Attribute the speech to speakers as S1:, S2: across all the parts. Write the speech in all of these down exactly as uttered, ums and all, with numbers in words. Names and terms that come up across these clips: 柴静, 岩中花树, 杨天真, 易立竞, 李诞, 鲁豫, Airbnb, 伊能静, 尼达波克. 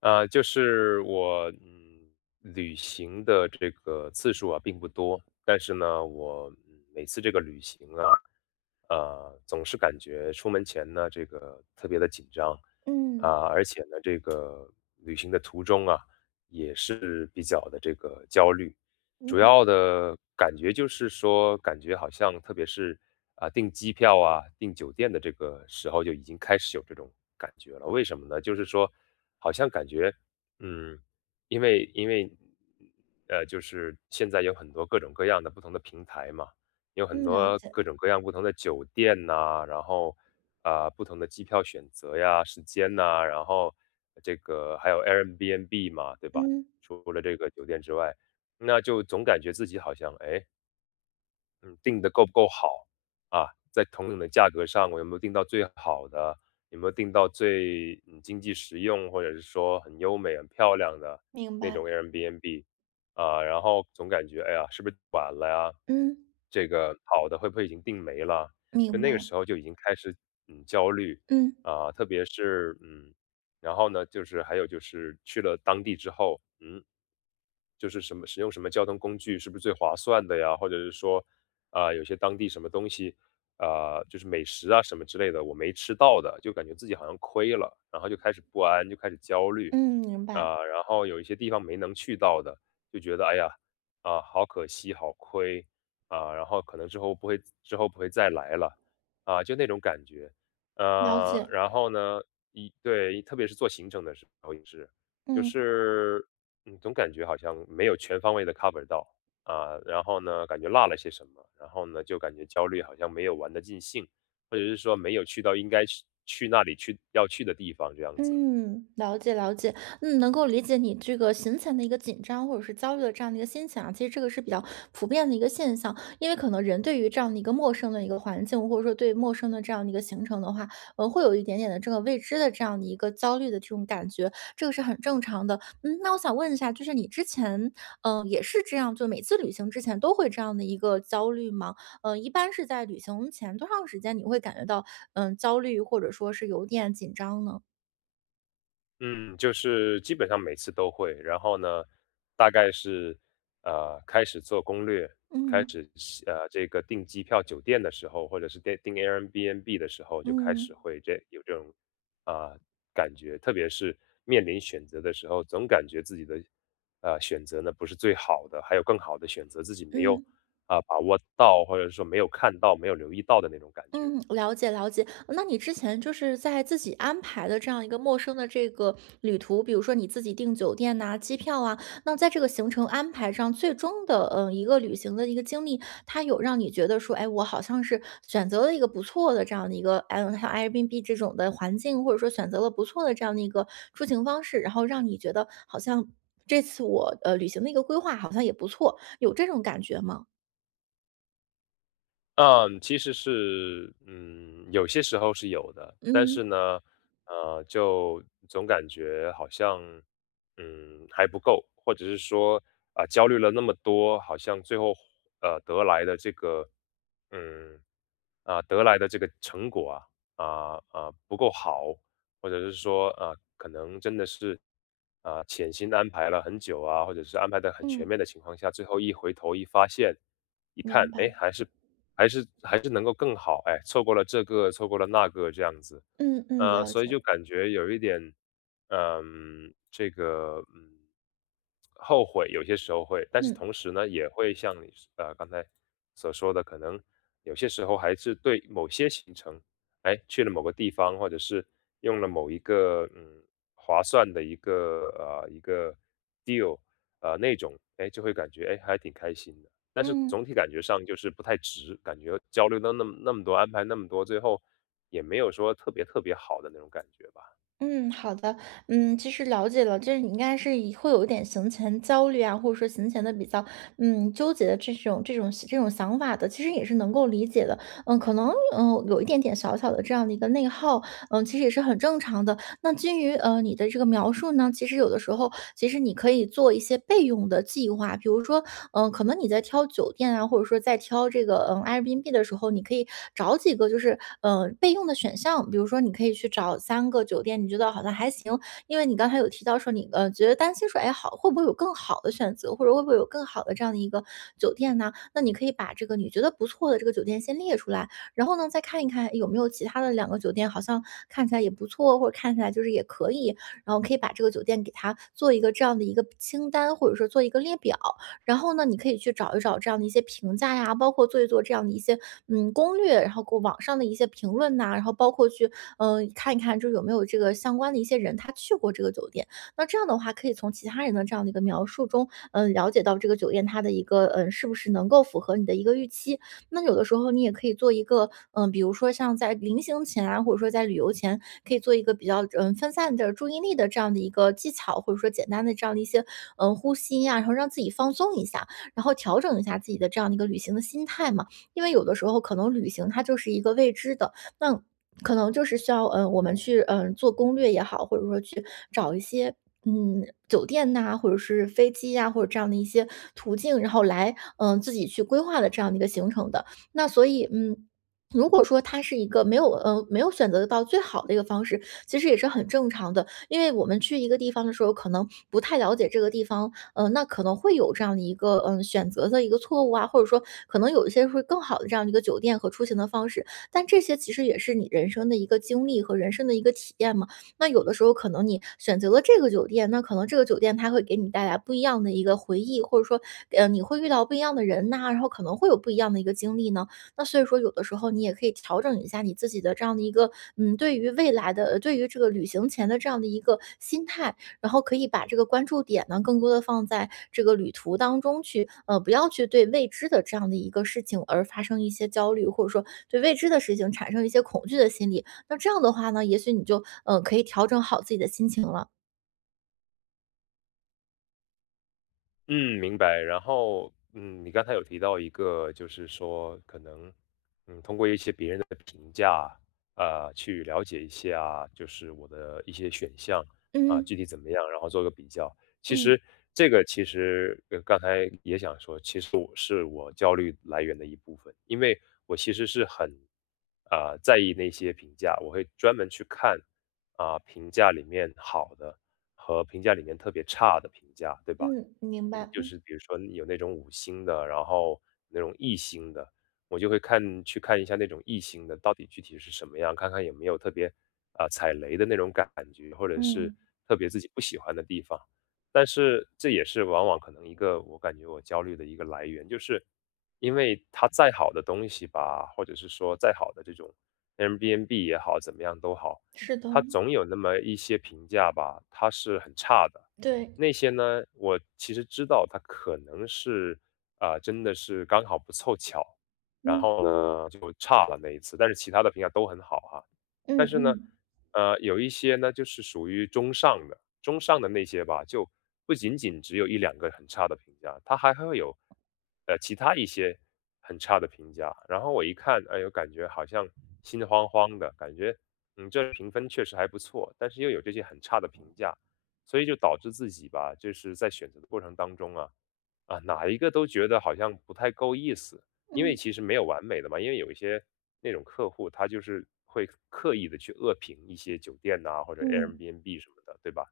S1: 呃，就是我嗯，旅行的这个次数啊并不多，但是呢，我嗯每次这个旅行啊，呃，总是感觉出门前呢，这个特别的紧张
S2: 嗯，
S1: 啊。而且呢，这个旅行的途中啊，也是比较的这个焦虑。主
S2: 嗯，
S1: 要的感觉就是说，感觉好像特别是啊订机票啊、订酒店的这个时候就已经开始有这种感觉了。为什么呢？就是说，好像感觉，嗯，因为因为呃，就是现在有很多各种各样的不同的平台嘛，有很
S2: 嗯，了
S1: 多
S2: 解，
S1: 各种各样不同的酒店呐、然后啊、不同的机票选择呀、时间呐，然后这个还有 Airbnb 嘛，对吧？
S2: 嗯，
S1: 除了这个酒店之外，那就总感觉自己好像，哎，嗯，定的够不够好啊？在同等的价格上，我有没有定到最好的？有没有定到最嗯经济实用，或者是说很优美、很漂亮的
S2: 明
S1: 那
S2: 白，
S1: 种 Airbnb 啊？然后总感觉哎呀，是不是晚了呀？
S2: 嗯，
S1: 这个好的会不会已经定没了？就
S2: 明
S1: 那个
S2: 白，
S1: 时候就已经开始嗯焦虑
S2: 嗯，
S1: 啊，特别是嗯，然后呢，就是还有就是去了当地之后，嗯，就是什么使用什么交通工具是不是最划算的呀？或者是说啊、有些当地什么东西，啊、就是美食啊什么之类的，我没吃到的，就感觉自己好像亏了，然后就开始不安，就开始焦虑，
S2: 嗯，明白，
S1: 啊、然后有一些地方没能去到的，就觉得哎呀，啊、好可惜，好亏，啊、然后可能之后不会之后不会再来了，啊、就那种感觉。
S2: 了
S1: 呃，
S2: 解，
S1: 然后呢，一对，特别是做行程的时候也是，就
S2: 嗯。
S1: 是嗯，总感觉好像没有全方位的 cover 到啊。然后呢，感觉落了些什么，然后呢，就感觉焦虑，好像没有玩得尽兴，或者是说没有去到应该去去那里去要去的地方这样子。
S2: 嗯，了解了解，嗯，能够理解你这个行前的一个紧张或者是焦虑的这样的一个心情啊。其实这个是比较普遍的一个现象，因为可能人对于这样的一个陌生的一个环境，或者说对陌生的这样的一个行程的话，呃，会有一点点的这个未知的这样的一个焦虑的这种感觉，这个是很正常的。嗯，那我想问一下，就是你之前，嗯、也是这样，就每次旅行之前都会这样的一个焦虑吗？嗯、一般是在旅行前多长时间你会感觉到，嗯、焦虑或者说是有点紧张呢？
S1: 嗯，就是基本上每次都会，然后呢，大概是呃开始做攻略，开
S2: 嗯
S1: 始呃这个订机票、酒店的时候，或者是订订 Airbnb 的时候，就开始
S2: 嗯
S1: 会这有这种啊、感觉。特别是面临选择的时候，总感觉自己的呃选择呢不是最好的，还有更好的选择自己没有
S2: 嗯
S1: 啊、把握到，或者说没有看到、没有留意到的那种感觉。
S2: 嗯，了解了解。那你之前就是在自己安排的这样一个陌生的这个旅途，比如说你自己订酒店呐、机票啊，那在这个行程安排上，最终的嗯、呃一个旅行的一个经历，它有让你觉得说，哎，我好像是选择了一个不错的这样的一个，嗯，像 Airbnb 这种的环境，或者说选择了不错的这样的一个出行方式，然后让你觉得好像这次我呃旅行的一个规划好像也不错，有这种感觉吗？
S1: 嗯，其实是，嗯，有些时候是有的，但
S2: 嗯
S1: 是呢，呃，就总感觉好像，嗯，还不够，或者是说，啊、焦虑了那么多，好像最后，呃，得来的这个，嗯，啊、得来的这个成果啊，啊、啊、不够好，或者是说，啊、可能真的是，啊、潜心安排了很久啊，或者是安排的很全
S2: 嗯。
S1: 面的情况下，最后一回头一发现。一看，
S2: 明
S1: 哎，
S2: 白，
S1: 还是还是还是能够更好，哎，错过了这个，错过了那个这样子。
S2: 嗯嗯，
S1: 呃，
S2: 了
S1: 所以
S2: 解，
S1: 就感觉有一点，嗯，这个嗯，后悔，有些时候会，但是
S2: 嗯
S1: 同时呢，也会像你呃刚才所说的，可能有些时候还是对某些行程，哎，去了某个地方，或者是用了某一个嗯划算的一个呃一个 deal,呃那种，哎，就会感觉哎还挺开心的。但是
S2: 嗯
S1: 总体感觉上就是不太值，感觉交流的那么那么多，安排那么多，最后也没有说特别特别好的那种感觉吧。
S2: 嗯，好的，嗯，其实了解了，就是你应该是以会有一点行前焦虑啊，或者说行前的比较嗯纠结的这种这种这种想法的，其实也是能够理解的，嗯，可能嗯有一点点小小的这样的一个内耗，嗯，其实也是很正常的，那基于呃你的这个描述呢，其实有的时候，其实你可以做一些备用的计划，比如说，嗯、可能你在挑酒店啊，或者说在挑这个嗯 Airbnb 的时候，你可以找几个就是嗯呃备用的选项，比如说你可以去找三个酒店，你觉得好像还行，因为你刚才有提到说你呃觉得担心说，哎好会不会有更好的选择，或者会不会有更好的这样的一个酒店呢？那你可以把这个你觉得不错的这个酒店先列出来。然后呢，再看一看有没有其他的两个酒店，好像看起来也不错，或者看起来就是也可以，然后可以把这个酒店给它做一个这样的一个清单，或者说做一个列表。然后呢，你可以去找一找这样的一些评价呀，包括做一做这样的一些嗯攻略，然后过网上的一些评论呐、然后包括去嗯、呃看一看，就是有没有这个相关的一些人他去过这个酒店。那这样的话，可以从其他人的这样的一个描述中，嗯、了解到这个酒店它的一个嗯、呃是不是能够符合你的一个预期。那有的时候你也可以做一个，嗯、比如说像在临行前啊，或者说在旅游前，可以做一个比较嗯分散的注意力的这样的一个技巧，或者说简单的这样的一些嗯呼吸呀、然后让自己放松一下，然后调整一下自己的这样的一个旅行的心态嘛。因为有的时候可能旅行它就是一个未知的，那可能就是需要，嗯，我们去，嗯，做攻略也好，或者说去找一些，嗯，酒店呐、或者是飞机呀、或者这样的一些途径，然后来，嗯、自己去规划的这样的一个行程的。那所以，嗯。如果说它是一个没有呃没有选择到最好的一个方式，其实也是很正常的，因为我们去一个地方的时候，可能不太了解这个地方，呃，那可能会有这样的一个嗯、呃选择的一个错误啊，或者说可能有一些会更好的这样的一个酒店和出行的方式。但这些其实也是你人生的一个经历和人生的一个体验嘛。那有的时候可能你选择了这个酒店，那可能这个酒店它会给你带来不一样的一个回忆，或者说，呃，你会遇到不一样的人呐、然后可能会有不一样的一个经历呢。那所以说，有的时候你也可以调整一下你自己的这样的一个，嗯，对于未来的，呃对于这个旅行前的这样的一个心态。然后可以把这个关注点呢，更多的放在这个旅途当中去，呃，不要去对未知的这样的一个事情而发生一些焦虑，或者说对未知的事情产生一些恐惧的心理。那这样的话呢，也许你就，呃，可以调整好自己的心情了。
S1: 嗯，明白。然后，嗯，你刚才有提到一个，就是说可能，嗯，通过一些别人的评价，啊，去了解一下，就是我的一些选项啊，
S2: 嗯，
S1: 具体怎么样，然后做个比较。其
S2: 嗯，
S1: 实这个其实，呃，刚才也想说，其实我是我焦虑来源的一部分，因为我其实是很，啊、在意那些评价，我会专门去看啊、评价里面好的和评价里面特别差的评价，对吧？
S2: 嗯，明
S1: 嗯，
S2: 白，
S1: 就是比如说有那种五星的，然后那种一星的，我就会看去看一下那种一星的到底具体是什么样，看看有没有特别啊、踩雷的那种感觉，或者是
S2: 嗯，
S1: 特别自己不喜欢的地方。但是这也是往往可能一个我感觉我焦虑的一个来源，就是因为它再好的东西吧，或者是说再好的这种 Airbnb 也好，怎么样都好，
S2: 是的，
S1: 它总有那么一些评价吧，它是很差的。
S2: 对，
S1: 那些呢，我其实知道它可能是，啊，真的是刚好不凑巧，然
S2: 嗯，
S1: 后呢，就差了那一次，但是其他的评价都很好哈。
S2: 嗯
S1: 但是呢，
S2: 嗯，
S1: 呃，有一些呢，就是属于中上的，中上的那些吧，就不仅仅只有一两个很差的评价，它还会有，呃，其他一些很差的评价。然后我一看，哎哟，感觉好像心慌慌的，感觉，嗯，这评分确实还不错，但是又有这些很差的评价，所以就导致自己吧，就是在选择的过程当中啊，啊，哪一个都觉得好像不太够意思，因为
S2: 嗯，
S1: 其实没有完美的嘛，因为有一些那种客户他就是会刻意的去恶评一些酒店呐、或者
S2: 嗯，
S1: Airbnb 什么的，对吧？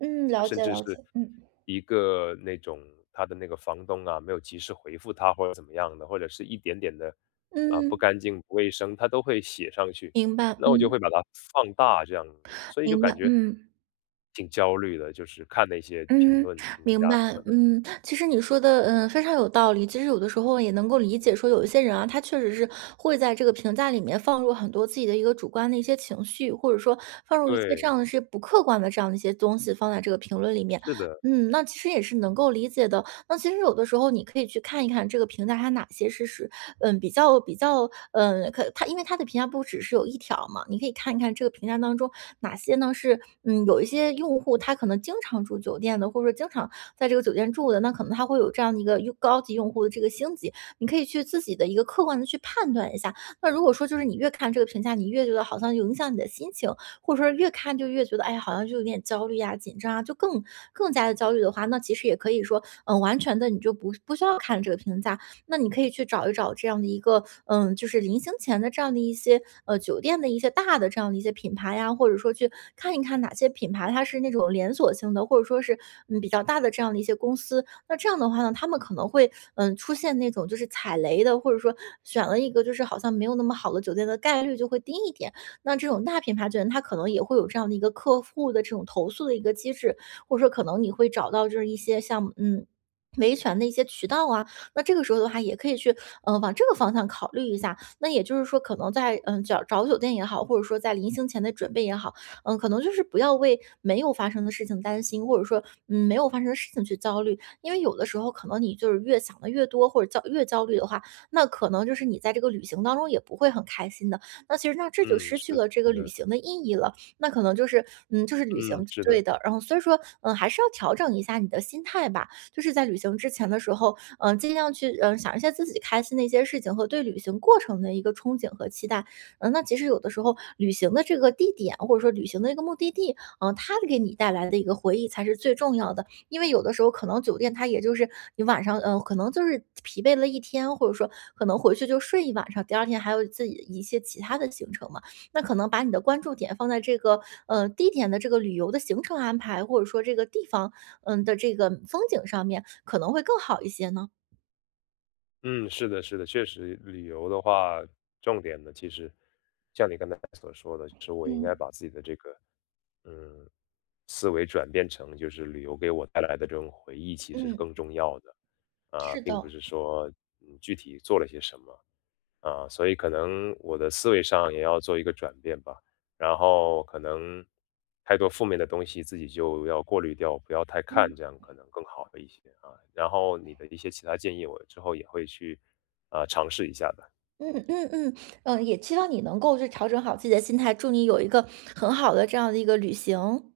S2: 嗯，了
S1: 甚
S2: 解
S1: 至
S2: 了
S1: 是
S2: 解，嗯。
S1: 一个那种他的那个房东啊没有及时回复他或者怎么样的，或者是一点点的啊不
S2: 嗯，
S1: 干净不卫生，他都会写上去，
S2: 明白，
S1: 那我就
S2: 嗯，
S1: 会把它放大这样子，所以就
S2: 明白，
S1: 感觉
S2: 嗯。
S1: 挺焦虑的，就是看那些评
S2: 嗯，
S1: 论、评价
S2: 明
S1: 什
S2: 白。
S1: 么的。
S2: 嗯，其实你说的，嗯，非常有道理。其实有的时候也能够理解，说有一些人啊，他确实是会在这个评价里面放入很多自己的一个主观的一些情绪，或者说放入一些这
S1: 对，
S2: 样的是不客观的这样的一些东西放在这个评论里面。
S1: 是的，
S2: 嗯，那其实也是能够理解的。那其实有的时候你可以去看一看这个评价，它哪些是是嗯比较比较嗯可它因为它的评价不只是有一条嘛，你可以看一看这个评价当中哪些呢是嗯有一些用户他可能经常住酒店的，或者说经常在这个酒店住的，那可能他会有这样的一个用高级用户的这个星级，你可以去自己的一个客观的去判断一下。那如果说就是你越看这个评价，你越觉得好像影响你的心情，或者说越看就越觉得，哎呀，好像就有点焦虑呀、紧张啊，就更更加的焦虑的话，那其实也可以说，嗯，完全的你就不不需要看这个评价，那你可以去找一找这样的一个，嗯，就是临行前的这样的一些呃酒店的一些大的这样的一些品牌呀，或者说去看一看哪些品牌它是那种连锁性的，或者说是嗯比较大的这样的一些公司。那这样的话呢，他们可能会嗯出现那种就是踩雷的，或者说选了一个就是好像没有那么好的酒店的概率就会低一点。那这种大品牌酒店，它可能也会有这样的一个客户的这种投诉的一个机制，或者说可能你会找到就是一些像嗯。维权的一些渠道啊，那这个时候的话，也可以去，嗯往这个方向考虑一下。那也就是说，可能在嗯找找酒店也好，或者说在临行前的准备也好，嗯，可能就是不要为没有发生的事情担心，或者说嗯没有发生的事情去焦虑，因为有的时候可能你就是越想的越多，或者焦越焦虑的话，那可能就是你在这个旅行当中也不会很开心的。那其实那这就
S1: 嗯，
S2: 失去
S1: 是
S2: 了这个旅
S1: 的，
S2: 行的意义了，那可能就是，嗯，就是旅
S1: 嗯，
S2: 行
S1: 是
S2: 对
S1: 的，
S2: 的。然后所以说，嗯，还是要调整一下你的心态吧，就是在旅行之前的时候，嗯，尽量去，嗯，想一些自己开心的一些事情和对旅行过程的一个憧憬和期待。嗯，那其实有的时候旅行的这个地点，或者说旅行的一个目的地，嗯，它给你带来的一个回忆才是最重要的。因为有的时候可能酒店它也就是你晚上，嗯，呃可能就是疲惫了一天，或者说可能回去就睡一晚上，第二天还有自己一些其他的行程嘛。那可能把你的关注点放在这个，呃，地点的这个旅游的行程安排，或者说这个地方，嗯的这个风景上面，可能会更好一些呢？
S1: 嗯，是的，是的，确实旅游的话，重点呢，其实像你刚才所说的，是我应
S2: 嗯，
S1: 该把自己的这个，嗯，思维转变成就是旅游给我带来的这种回忆，其实是
S2: 嗯，
S1: 更重要的啊，
S2: 是
S1: 并不
S2: 的，
S1: 是说嗯具体做了些什么。啊，所以可能我的思维上也要做一个转变吧。然后可能太多负面的东西自己就要过滤掉，不要太看，这
S2: 嗯。
S1: 样可能更好的一些啊。然后你的一些其他建议，我之后也会去啊尝试一下的。
S2: 嗯嗯嗯，呃，也期望你能够去调整好自己的心态，祝你有一个很好的这样的一个旅行。